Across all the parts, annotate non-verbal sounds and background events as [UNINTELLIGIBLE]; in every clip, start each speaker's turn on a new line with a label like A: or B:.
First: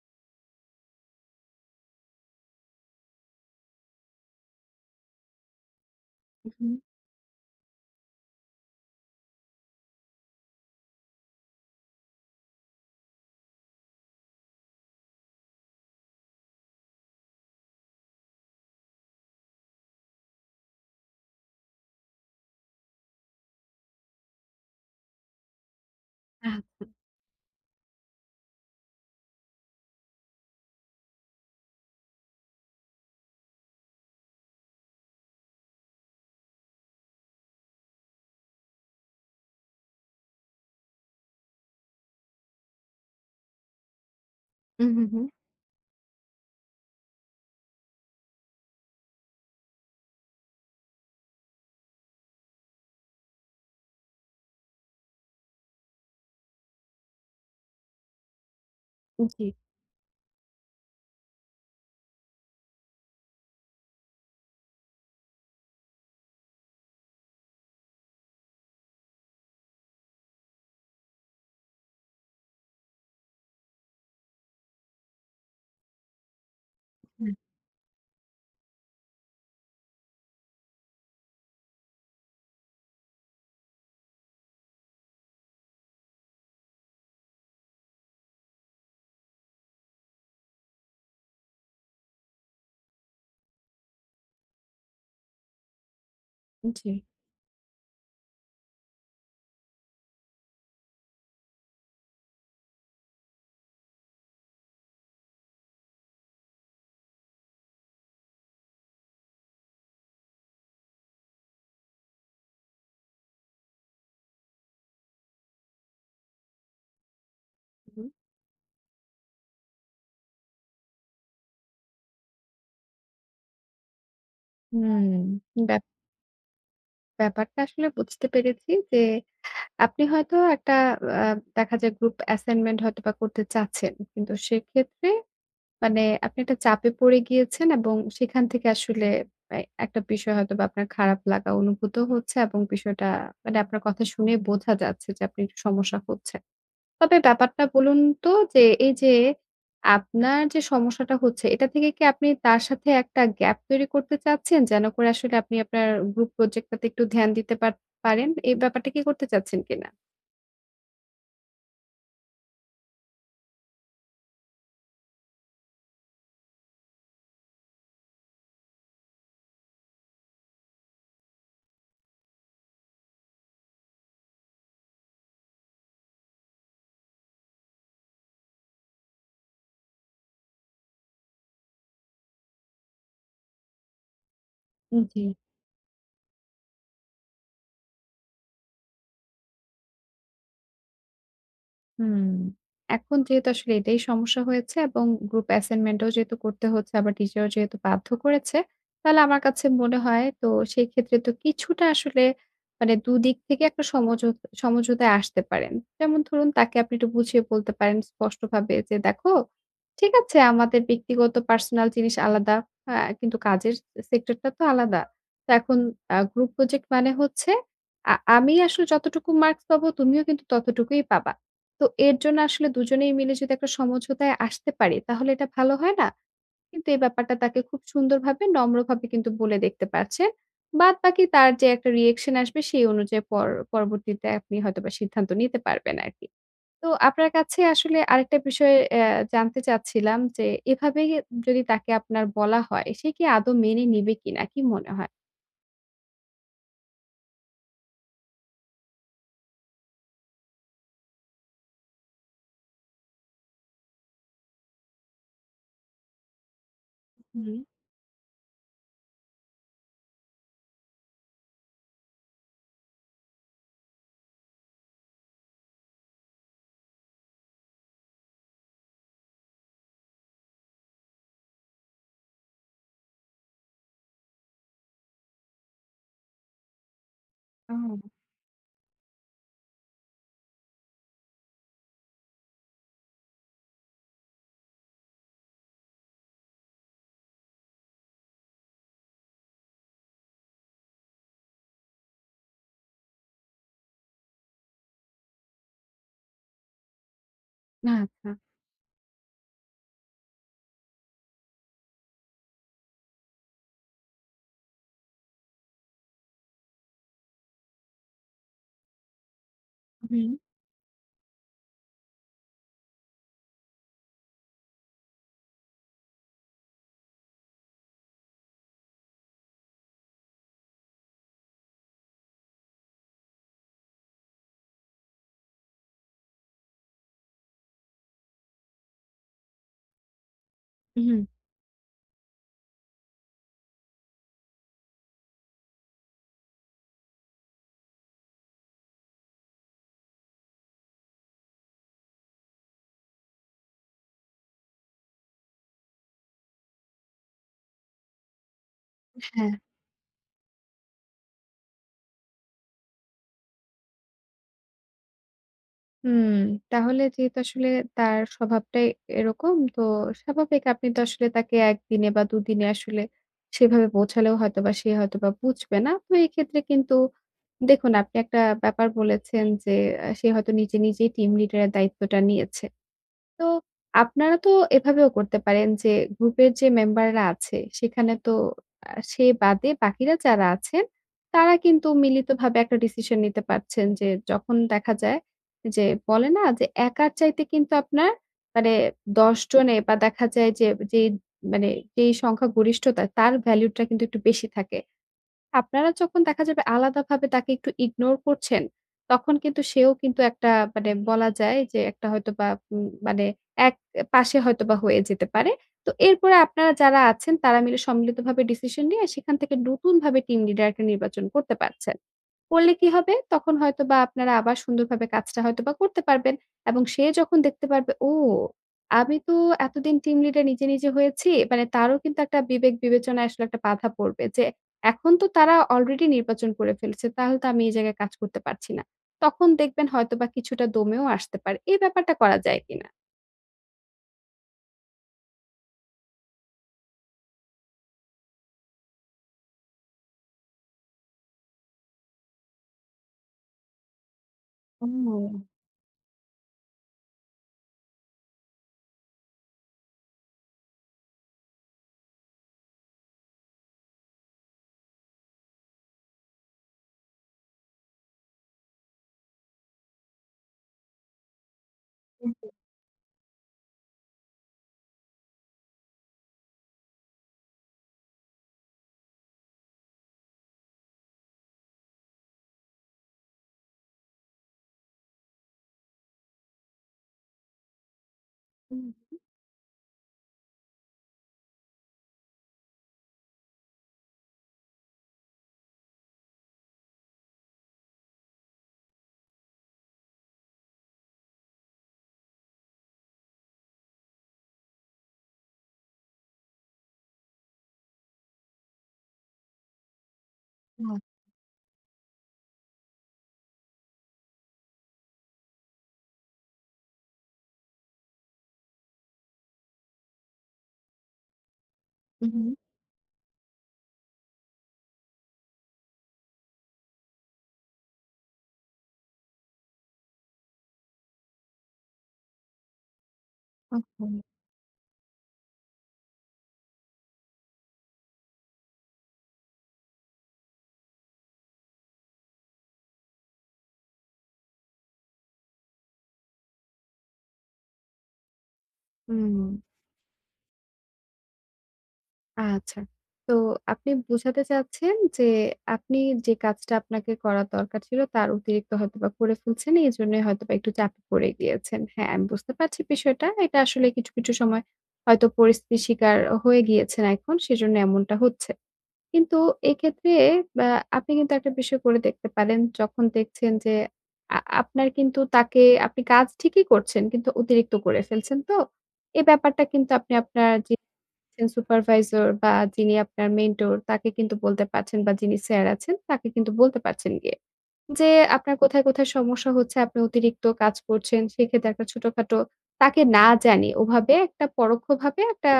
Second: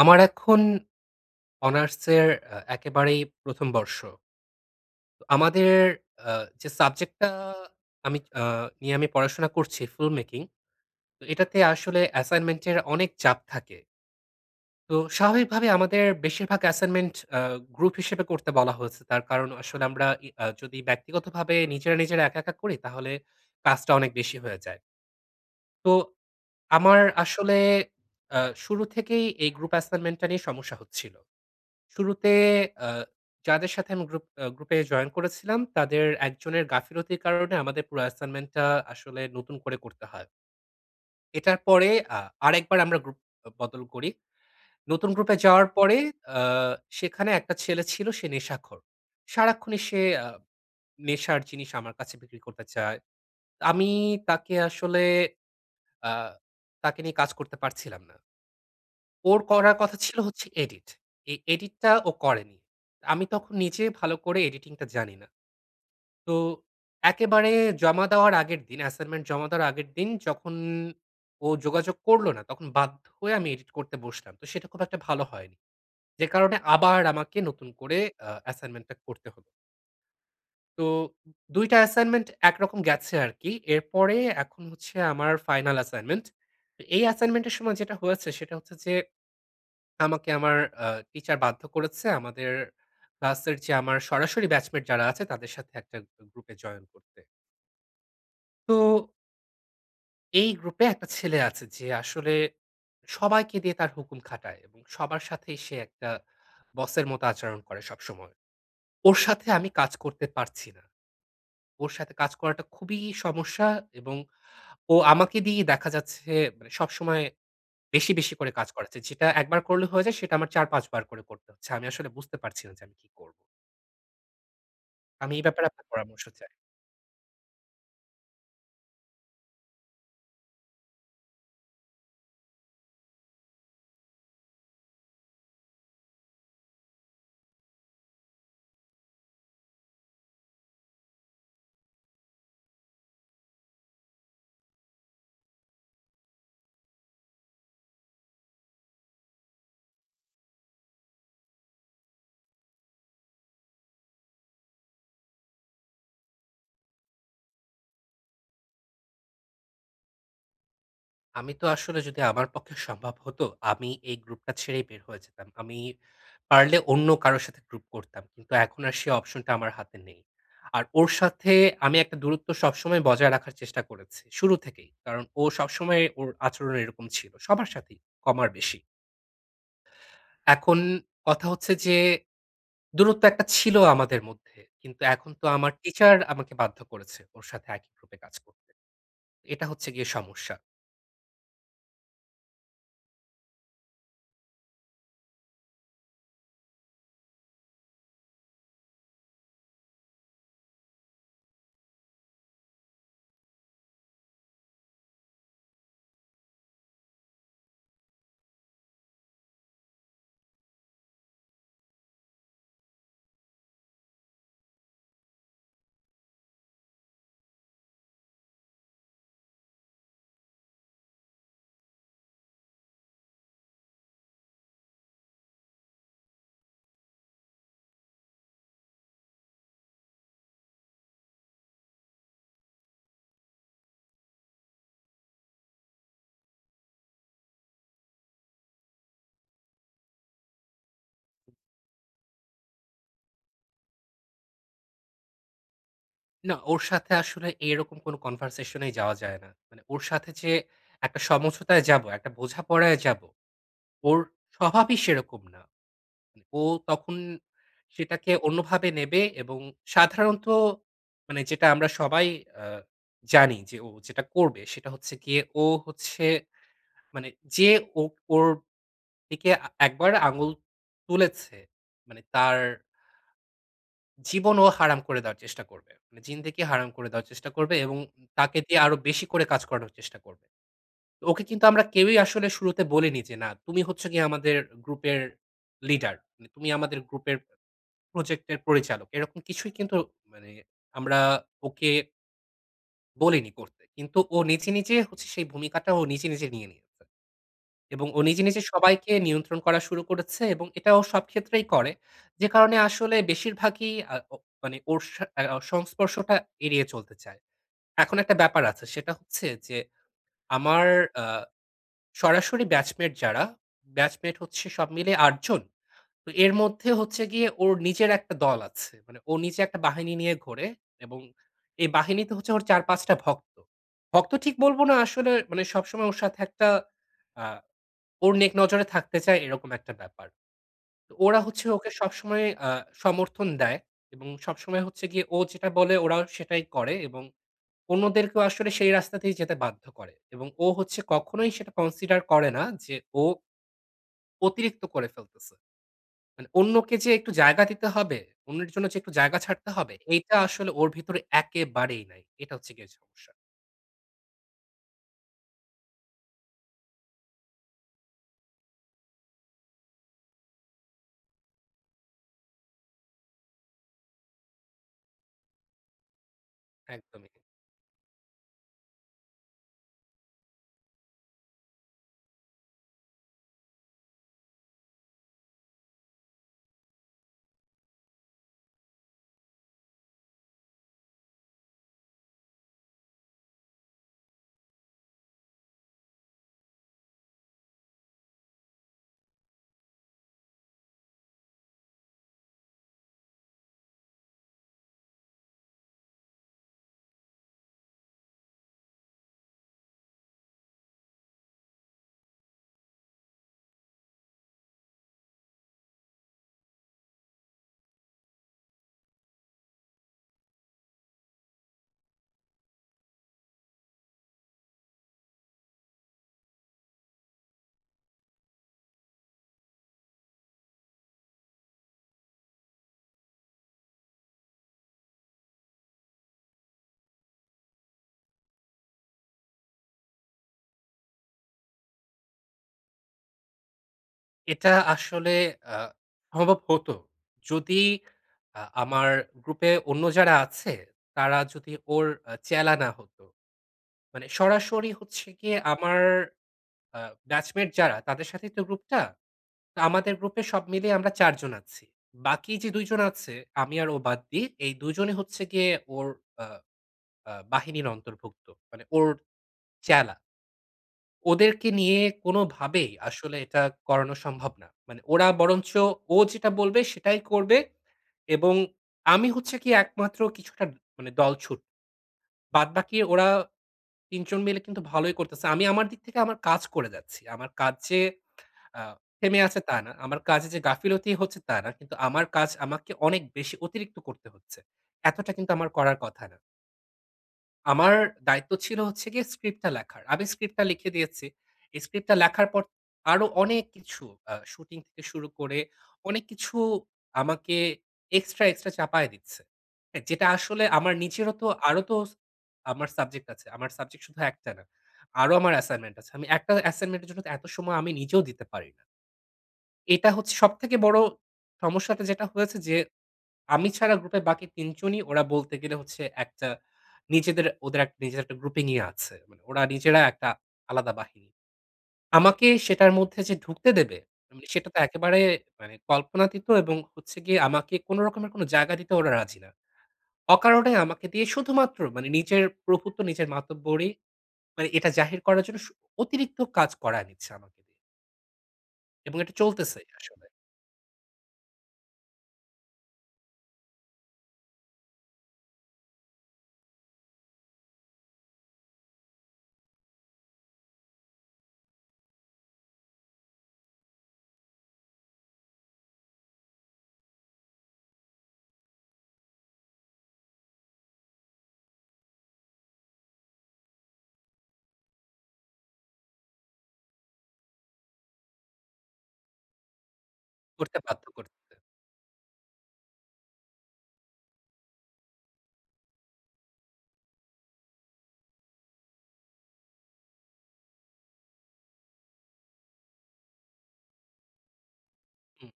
A: আমার এখন অনার্সের এ একেবারেই প্রথম বর্ষ। আমাদের অ্যা যে
B: উ-হু।
A: সাবজেক্টটা আমি আ নিয়ে আমি পড়াশোনা করছি film making এটাতে আসলে assignment এর অনেক চাপ থাকে। তো স্বাভাবিকভাবে আমাদের বেশিরভাগ assignment আ group হিসেবে করতে বলা হয়েছে। তার কারণ আসলে আমরা ই আ যদি ব্যক্তিগতভাবে নিজেরা নিজেরা একা, একা করি তাহলে কাজটা অনেক বেশি হয়ে যায়। তো
B: হ্যাঁ।
A: আমার আসলে আ শুরু থেকেই এই গ্রুপ assignment টা নিয়ে সমস্যা হচ্ছিল। শুরুতে আ যাদের সাথে আমি গ্রুপ গ্রুপে জয়েন করেছিলাম, তাদের একজনের গাফিলতির কারণে আমাদের পুরো assignment টা আসলে নতুন করে করতে হয়। এটার পরে আ আরেকবার আমরা গ্রুপ বদল করি।
B: হু ,হু,
A: নতুন
B: হুম।
A: গ্রুপে যাওয়ার পরে আ সেখানে একটা ছেলে ছিল সে নেশাখোর। সারাক্ষণই সে নেশার জিনিস আমার কাছে বিক্রি করতে চায়। আমি তাকে আসলে আ তাকে নিয়ে কাজ করতে পারছিলাম না। ওর
B: জী।
A: করার কথা ছিল হচ্ছে এডিট। এই এডিটটা ও করেনি। আমি তখন নিজে ভালো করে এডিটিং টা জানি না। তো একেবারে জমা দেওয়ার আগের দিন assignment জমা দেওয়ার আগের দিন, যখন ও যোগাযোগ করল না, তখন বাধ্য হয়ে আমি এডিট করতে বসলাম, তো সেটা খুব একটা ভালো হয়নি। যে কারনে আবার
B: হুম।
A: আমাকে নতুন করে আ assignment টা করতে হয়ে তো ২ টা assignment ১ রকম গেছে আরকি। এরপরে এখন হচ্ছে আমার ফাইনাল assignment তো এই assignment এর সময় যেটা হয়েছে, সেটা হচ্ছে যে, আমাকে আমার আ টিচার বাধ্য করেছে আমাদের ক্লাসের যে আমার সরাসরি batchmate যারা আছে, তাদের সাথে একটা গু গ্রুপে জয়েন
B: জী।
A: করতে। তো এই গ্রুপে একটা ছেলে আছে, যে আসলে সবাইকে দিয়ে তার হুকুম খাটায়, সবার সাথেই সে একটা বসের মতো আচরণ করে সবসময়। ওর সাথে আমি কাজ করতে পারছি না। ওর সাথে কাজ করাটা খুবই সমস্যা, এবং ও আমাকে দিয়েই দেখা যাচ্ছে মানে সবসময়
B: হুম।
A: বেশি, বেশি করে কাজ করাচ্ছে। যেটা ১ বার করলে হয়ে যায়, সেটা আমার ৪ ৫ বার করে করতে হচ্ছে। আমি আসলে বুঝতে পারছি না যে আমি কি করবো?
B: হুম।
A: আমি এই ব্যাপারে
B: ব্যাপ
A: আপনার পরামর্শ চাই।
B: ব্যাপারটা আসলে বুঝতে পেরেছি যে, আপনি হয়তো একটা আ দেখা যায় গ্রুপ assignment হয়তোবা করতে চাচ্ছেন। কিন্তু সেক্ষেত্রে মানে আপনি একটা চাপে পড়ে গিয়েছেন এবং সেখান থেকে আসলে আই একটা বিষয় হয়তো বা আপনার খারাপ লাগা অনুভূত হচ্ছে। এবং বিষয়টা মানে আপনার কথা শুনেই বোঝা যাচ্ছে যে আপনি একটু সমস্যা হচ্ছে। তবে ব্যাপারটা বলুন তো যে এইযে আপনার যে সমস্যাটা হচ্ছে, এটা থেকে কি আপনি তার সাথে ১ gap তৈরি করতে চাচ্ছেন? যেন করে আপনি আপনার গ্রুপ project টা তে একটু ধ্যান দিতে পার পারেন। এ ব্যাপারটা কি করতে চাচ্ছেন কিনা?
A: আমি তো আসলে যদি আমার পক্ষে সম্ভব হতো আমি এই গ্রূপটা ছেড়েই বের হয়ে যেতাম। আমি পারলে অন্য কারোর সাথে গ্রূপ করতাম। কিন্তু এখন আর সে অপশনটা আমার হাতে নেই। আর ওর সাথে আমি একটা দূরত্ব সবসময় বজায় রাখার চেষ্টা করেছি, শুরু থেকেই। কারণ ও সবসময়ে ওর আচরণ এরকম ছিল সবার সাথেই, কম আর বেশি। এখন কথা হচ্ছে যে, দূরত্ব একটা ছিল আমাদের মধ্যে। কিন্তু
B: হুম, জি।
A: এখন তো আমার টিচার আমাকে বাধ্য করেছে, ওর সাথে একই গ্রূপে কাজ করতে। এটা হচ্ছে গিয়ে সমস্যা।
B: হুম। এখন যেহেতু আসলে এটাই সমস্যা হয়েছে এবং গ্রূপ এসাইনমেন্টও যেহেতু করতে হচ্ছে, আবার টিচারও যেহেতু বাধ্য করেছে, তালে আমার কাছে মনে হয় তো সেই ক্ষেত্রে তো কিছুটা আসলে, মানে ২ দিক থেকে একটা সমঝো সমঝোতায় আসতে পারেন। যেমন ধরুন তাকে আপনি একটু বুঝিয়ে বলতে পারেন স্পষ্টভাবে যে, "দেখো ঠিক আছে আমাদের ব্যক্তিগত পার্সোনাল জিনিস আলাদা। অ্যা কিন্তু কাজের স সেক্টরটা তো আলাদা। তো এখন অ্যা group project মানে হচ্ছে আ আমি আসলে যতটুকু মার্কস পাবো তুমিও কিন্তু ততটুকুই পাবা। তো এর জন্য আসলে ২ জনেই মিলে যদি একটা সমঝোতায় আসতে পারি, তাহলে এটা ভালো হয় না?" কিন্তু এই ব্যাপারটা তাকে খুব সুন্দরভাবে, নম্রভাবে কিন্তু বলে দেখতে পারছেন। বাদবাকি তার যে একটা reaction আসবে সেই অনুযায়ী পর পরবর্তীতে আপনি হয়তোবা সিদ্ধান্ত নিতে পারবেন আরকি! তো আপনার কাছে আসলে আরেকটা বিষয় এ্যা জানতে চাচ্ছিলাম যে, এভাবে উম যদি তাকে আপনার বলা হয়, সে কি আদৌ মেনে নিবে কিনা? কী মনে হয়?
A: না। ওর সাথে আসলে এরকম কোন কনভার্সেশনেই যাওয়া যায় না। মানে ওর সাথে যে একটা সমঝোতায় যাব, একটা বোঝাপড়ায় যাব, ওর স্বভাবই সেরকম না। উম ও তখন
B: উ হুম।
A: সেটাকে অন্যভাবে নেবে এবং সাধারণত মানে যেটা আমরা সবাই অ্যা জানি যে ও যেটা করবে। সেটা হচ্ছে গিয়ে ও হচ্ছে মানে যে ও ওর দিকে আ একবার আঙুল তুলেছে, মানে তার জীবন ও হারাম করে দেওয়ার চেষ্টা করবে। মানে জিন্দেগি হারাম করে দেওয়ার চেষ্টা করবে এবং উম
B: ও!
A: তাকে দিয়ে আরো বেশি করে কাজ করানোর চেষ্টা করবে। ওকে কিন্তু আমরা কেউই আসলে শুরুতে বলিনি যে "না, তুমি হচ্ছ কি আমাদের গ্রুপের লিডার। মানে তুমি আমাদের গ্রুপের প্রজেক্ট এর পরিচালক।" এরকম কিছুই কিন্তু মানে আমরা ওকে বলিনি করতে। কিন্তু ও নেচে, নেচে হচ্ছে সেই ভূমিকাটা ও নিজে, নিজে নিয়ে নিয়েছে।
B: না
A: এবং ও
B: আচ্ছা।
A: নিজে, নিজে সবাইকে নিয়ন্ত্রণ করা শুরু করেছে এবং এটা ও সব ক্ষেত্রেই করে। যে কারণে আসলে বেশির ভাগই আ ও মানে ওর সা আ সংস্পর্শটা এড়িয়ে চলতে চায়। এখন একটা ব্যাপার আছে। সেটা হচ্ছে যে
B: হুম।
A: আমার আ সরাসরি batchmate যারা batchmate হচ্ছে সব মিলে ৮ জন। তো এর মধ্যে হচ্ছে গিয়ে ওর নিজের একটা দল আছে। মানে ওর নিজে একটা বাহিনী নিয়ে ঘোরে এবং এই বাহিনীতে হচ্ছে ওর ৪-৫ টা ভক্ত। ভক্ত ঠিক বলবো না, আসলে মানে সবসময় ওর সাথে একটা আ ওর নেক নজরে থাকতে চায় এরকম একটা ব্যাপার। তো
B: হুম।
A: ওরা হচ্ছে ওকে সবসময় আ সমর্থন দেয়। এবং সবসময় হচ্ছে গিয়ে ও যেটা বলে ওরাও সেটাই করে। এবং অন্যদেরকেও আসলে সেই রাস্তাতেই যেতে বাধ্য করে। এবং ও হচ্ছে কখনোই সেটা consider করে না যে ও অতিরিক্ত করে ফেলতেছে। মানে অন্যকে যে একটু জায়গা দিতে হবে। অন্যের জন্য যে একটু জায়গা
B: হ্যাঁ।
A: ছাড়তে হবে। এইটা আসলে ওর ভিতরে একেবারেই নাই। এটা হচ্ছে গিয়ে সমস্যা।
B: হুম তাহলে যেহেতু আসলে তার স্বভাবটাই এরকম, তো স্বাভাবিক আপনি তো আসলে তাকে ১ দিনে বা ২ দিনে আসলে সেভাবে বোঝালেও হয়তোবা সে হয়তোবা বুঝবে না। তো এক্ষেত্রে কিন্তু
A: একদমই।
B: দেখুন আপনি একটা ব্যাপার বলেছেন যে, এ সে হয়তো নিজে, নিজেই team leader এর দায়িত্বটা নিয়েছে। তো আপনারা তো এভাবেও করতে পারেন যে গ্রূপের যে মেম্বাররা আছে, সেখানে তো আ সে বাদে বাকিরা যারা আছেন তারা কিন্তু মিলিতভাবে একটা decision নিতে পারছেন যে, যখন দেখা যায় যে বলেনা যে একার চাইতে কিন্তু আপনার মানে ১০ জনে বা দেখা যায় যে যেই মানে যেই সংখ্যা গরিষ্ঠতা তার ভ্যালুটা কিন্তু একটু বেশি থাকে। আপনারা যখন দেখা যাবে আলাদাভাবে তাকে একটু ignore করছেন তখন কিন্তু সেও কিন্তু একটা মানে বলা যায় যে একটা হয়তোবা উম মানে এক পাশে হয়তোবা হয়ে যেতে পারে। তো এরপরে আপনারা যারা আছেন তারা মিলে সম্মিলিতভাবে decision নিয়ে, সেখান থেকে নতুনভাবে team leader একটা নির্বাচন করতে পারছেন। করলে কি হবে? তখন হয়তোবা আপনারা আবার সুন্দরভাবে কাজটা হয়তোবা করতে পারবেন এবং সে যখন দেখতে পারবে, "ও! আমি তো এতদিন team leader নিজে, নিজে হয়েছি।" মানে তারও কিন্তু একটা বিবেক বিবেচনায় আসলে একটা বাধা পড়বে যে, "এখন তো তারা already নির্বাচন করে ফেলেছে, তাহলে তো আমি এই জায়গায় কাজ করতে পারছি না।" তখন দেখবেন হয়তোবা কিছুটা দমেও আসতে পারে। এই ব্যাপারটা করা যায় কিনা?
A: এটা আসলে আ সম্ভব হতো। যদি আ আমার গ্রুপে অন্য যারা আছে তারা যদি ওর অ্যা চ্যালা না হতো। মানে সরাসরি হচ্ছে
B: হুম।
A: গিয়ে আমার আ batchmate যারা, তাদের সাথেই তো গ্রুপ টা। তো আমাদের গ্রুপ এ সব মিলিয়ে আমরা ৪ জন আছি। বাকি যে ২ জন আছে আমি আর ও বাদ দিয়ে, এই ২ জনই হচ্ছে গিয়ে ওর আ আ বাহিনীর অন্তর্ভুক্ত। মানে ওর চ্যালা। ওদেরকে নিয়ে
B: জি, জি।
A: কোনভাবেই আসলে এটা করানো সম্ভব না। মানে ওরা বরঞ্চ ও যেটা বলবে, সেটাই করবে। এবং আমি হচ্ছে কি একমাত্র কিছুটা মানে দল ছুট। বাদবাকি ওরা ৩ জন মিলে কিন্তু ভালোই করতেছে। আমি আমার দিক থেকে আমার কাজ করে যাচ্ছি। আমার কাজ যে
B: হু,
A: অ্যা
B: হু।
A: থেমে আছে, তা না। আমার কাজে যে গাফিলতি হচ্ছে, তা না। কিন্তু আমার কাজ আমাকে অনেক বেশি অতিরিক্ত করতে হচ্ছে। এতটা কিন্তু আমার করার কথা না। আমার দায়িত্ব ছিল হচ্ছে গিয়ে script টা লেখার। আমি script টা লিখে দিয়েছি। script টা লেখার পর আরো অনেক কিছু অ্যা শুটিং থেকে শুরু করে অনেক কিছু আমাকে এক্সট্রা, এক্সট্রা চাপায়ে দিচ্ছে। অ্যা যেটা আসলে আমার
B: [UNINTELLIGIBLE]
A: নিজেরও তো আরও তো স আমার সাবজেক্ট আছে। আমার সাবজেক্ট শুধু ১ টা না। আরও আমার assignment আছে। আমি একটা assignment এর জন্য তো এত সময় আমি নিজেও দিতে পারি না। এটা হচ্ছে সবথেকে বড় সমস্যাটা যেটা
B: উ হু।
A: হয়েছে যে আমি ছাড়া গ্রুপের বাকি ৩ জনই ওরা বলতে গেলে হচ্ছে একটা নিজেদের ওদের এক নিজের একটা গ্রুপিং ই আছে। মানে ওরা নিজেরা একটা আলাদা বাহিনী। আমাকে সেটার মধ্যে যে ঢুকতে দেবে,
B: আচ্ছা।
A: মানে সেটা তো একেবারে মানে কল্পনাতিত এবং হচ্ছে গিয়ে আমাকে কোনো রকমের কোনো জায়গা দিতে ওরা রাজি না। অকারনে আমাকে দিয়ে শুধুমাত্র মানে নিজের প্রভুত্ব নিজের, মাতব্বরি মানে এটা জাহির করার জন্য শু অতিরিক্ত কাজ করায়ে নিচ্ছে আমাকে দিয়ে। এবং এটা
B: হুম।
A: চলতেছে, আসলে।
B: আচ্ছা। তো আপনি বোঝাতে চাচ্ছেন যে আপনি যে কাজটা আপনাকে করার দরকার ছিল, তার অতিরিক্ত হয়তোবা করে ফেলছেন। এজন্যই হয়তোবা একটু চাপে পড়ে গিয়েছেন। হ্যাঁ, আমি বুঝতে পারছি বিষয়টা। এটা আসলে কিছু, কিছু সময় হয়তো পরিস্থিতির শিকার হয়ে গিয়েছেন এখন, সেজন্য এমনটা হচ্ছে। কিন্তু এক্ষেত্রে, ব্যা আপনি কিন্তু একটা বিষয় করে দেখতে পারেন, যখন দেখছেন যে আ আপনার কিন্তু তাকে আপনি কাজ ঠিকই করছেন কিন্তু অতিরিক্ত করে ফেলছেন তো? এ ব্যাপারটা কিন্তু আপনি আপনার যে
A: করতে বাধ্য করতেছে।
B: [UNINTELLIGIBLE] সুপারভাইজার বা, যিনি আপনার মেন্টর তাকে কিন্তু বলতে পারছেন বা, যিনি স্যার আছেন, তাকে কিন্তু বলতে পারছেন গিয়ে। যে আপনার কোথায়, কোথায় সমস্যা হচ্ছে, আপনি অতিরিক্ত কাজ করছেন, সেক্ষেত্রে একটা ছোটখাটো তাকে না জানিয়ে ওভাবে একটা পরোক্ষভাবে
A: হুম।
B: একটা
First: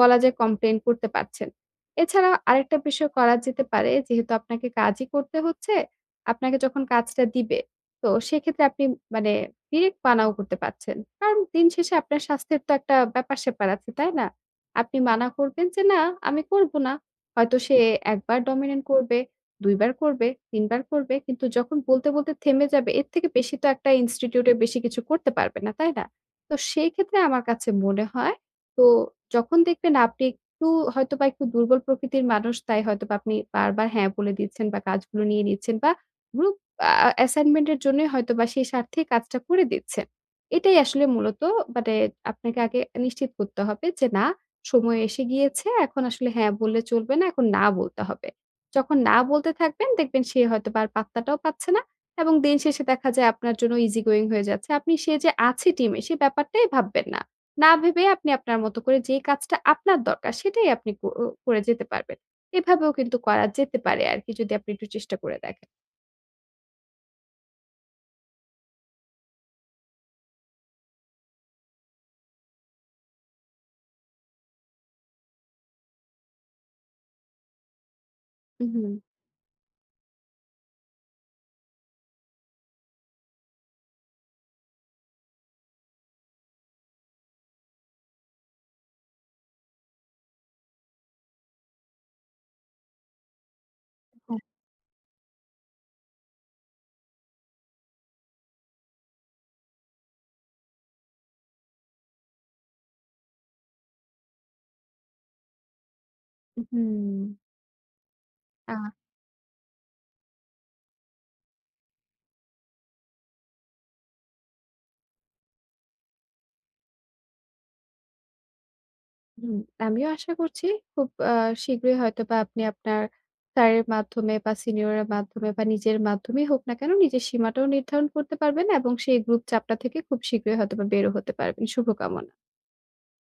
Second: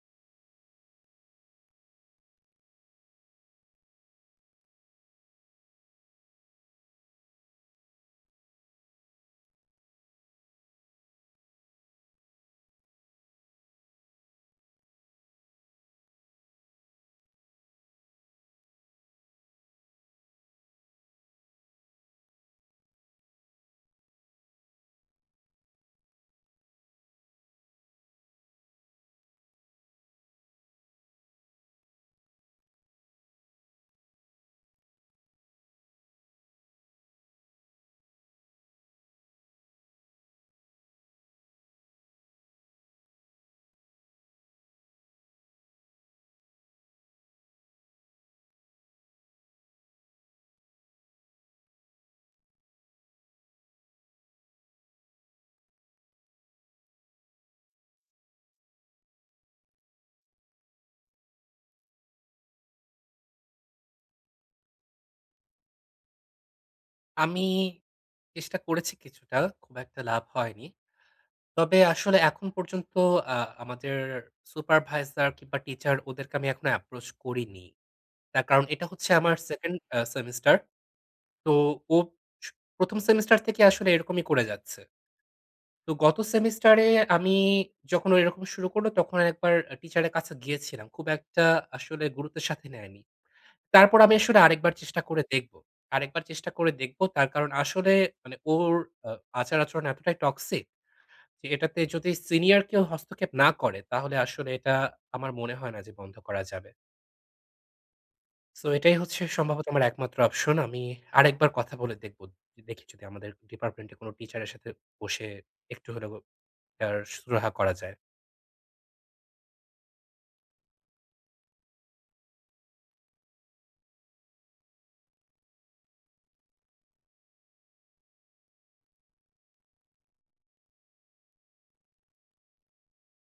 B: বলা যায় complain করতে পারছেন। এছাড়াও আরেকটা বিষয় করা যেতে পারে। যেহেতু আপনাকে কাজই করতে হচ্ছে, আপনাকে যখন কাজটা দিবে, তো সেক্ষেত্রে আপনি মানে direct মানাও করতে পারছেন। কারণ দিন শেষে আপনার স্বাস্থ্যের তো একটা ব্যাপার-স্যাপার আছে, তাই না? আপনি মানা করবেন যে, "না, আমি করবো না।" হয়তো সে ১ বার dominant করবে, ২ বার করবে, ৩ বার করবে, কিন্তু যখন বলতে, বলতে থেমে যাবে, এর থেকে বেশি তো একটা ইনস্টিটিউটের বেশি কিছু করতে পারবে না, তাই না? তো সেইক্ষেত্রে আমার কাছে মনে হয়, তো যখন দেখবেন আপনি একটু হয়তোবা একটু দুর্বল প্রকৃতির মানুষ, তাই হয়তোবা আপনি বারবার হ্যাঁ বলে দিচ্ছেন বা, কাজগুলো নিয়ে নিচ্ছেন বা, গ্রুপ আ assignment এর জন্যই হয়তোবা সেই স্বার্থে কাজটা করে দিচ্ছেন। এটাই আসলে মূলত মানে আপনাকে আগে নিশ্চিত করতে হবে যে না, সময় এসে গিয়েছে, এখন আসলে হ্যাঁ বললে চলবে না, এখন না বলতে হবে। যখন না বলতে থাকবেন, দেখবেন সে হয়তোবা আর পাত্তাটাও পাচ্ছে না। এবং দিন শেষে দেখা যায় আপনার জন্য easy going হয়ে যাচ্ছে। আপনি সে যে আছে টিমে সে ব্যাপারটাই ভাববেন না। না ভেবে আপনি আপনার মতো করে যে কাজটা আপনার দরকার সেটাই আপনি কর করে যেতে পারবেন। এভাবেও কিন্তু করা যেতে পারে আরকি যদি আপনি একটু চেষ্টা করে দেখেন।
A: আমি চেষ্টা করেছি কিছুটা, খুব একটা লাভ হয়নি। তবে আসলে এখন পর্যন্ত আ আমাদের supervisor কিংবা টিচার ওদেরকে আমি এখনো approach করিনি। তার কারণ
B: হু,
A: এটা
B: হু।
A: হচ্ছে আমার 2nd এ্যা সেমিস্টার। তো ও স ১ম সেমিস্টার থেকে আসলে এরকমই করে যাচ্ছে। তো গত সেমিস্টারে আমি যখন ও এরকম শুরু করলো, তখন একবার আ টিচারের কাছে গিয়েছিলাম। খুব একটা আসলে গুরুত্বের সাথে নেয়নি। তারপর আমি আসলে
B: হ্যাঁ।
A: আরেকবার চেষ্টা করে দেখবো আরেকবার চেষ্টা করে দেখবো। তার কারণ, আসলে মানে ওর আ আচার-আচরণ এতটাই toxic যে এটাতে যদি সিনিয়র কেউ হস্তক্ষেপ না করে, তাহলে আসলে এটা আমার মনে হয় না যে বন্ধ করা যাবে।
B: মহুম!
A: সো
B: আ
A: এটাই হচ্ছে সম্ভবত আমার একমাত্র অপশন। আমি আরেকবার কথা বলে দেখবো। য দেখি যদি আমাদের ডিপার্টমেন্টে কোনো টিচারের সাথে বসে একটু হলেও এটার সুরাহা করা যায়।
B: হুম। আমিও আশা করছি খুব আ শীঘ্রই হয়তোবা আপনি আপনার স্যারের মাধ্যমে বা সিনিয়রের মাধ্যমে বা নিজের মাধ্যমেই হোক না কেন নিজের সীমাটাও নির্ধারণ করতে পারবেন এবং সেই গ্রূপ চাপটা থেকে খুব শীঘ্রই হয়তোবা বেরও হতে পারবেন। শুভকামনা।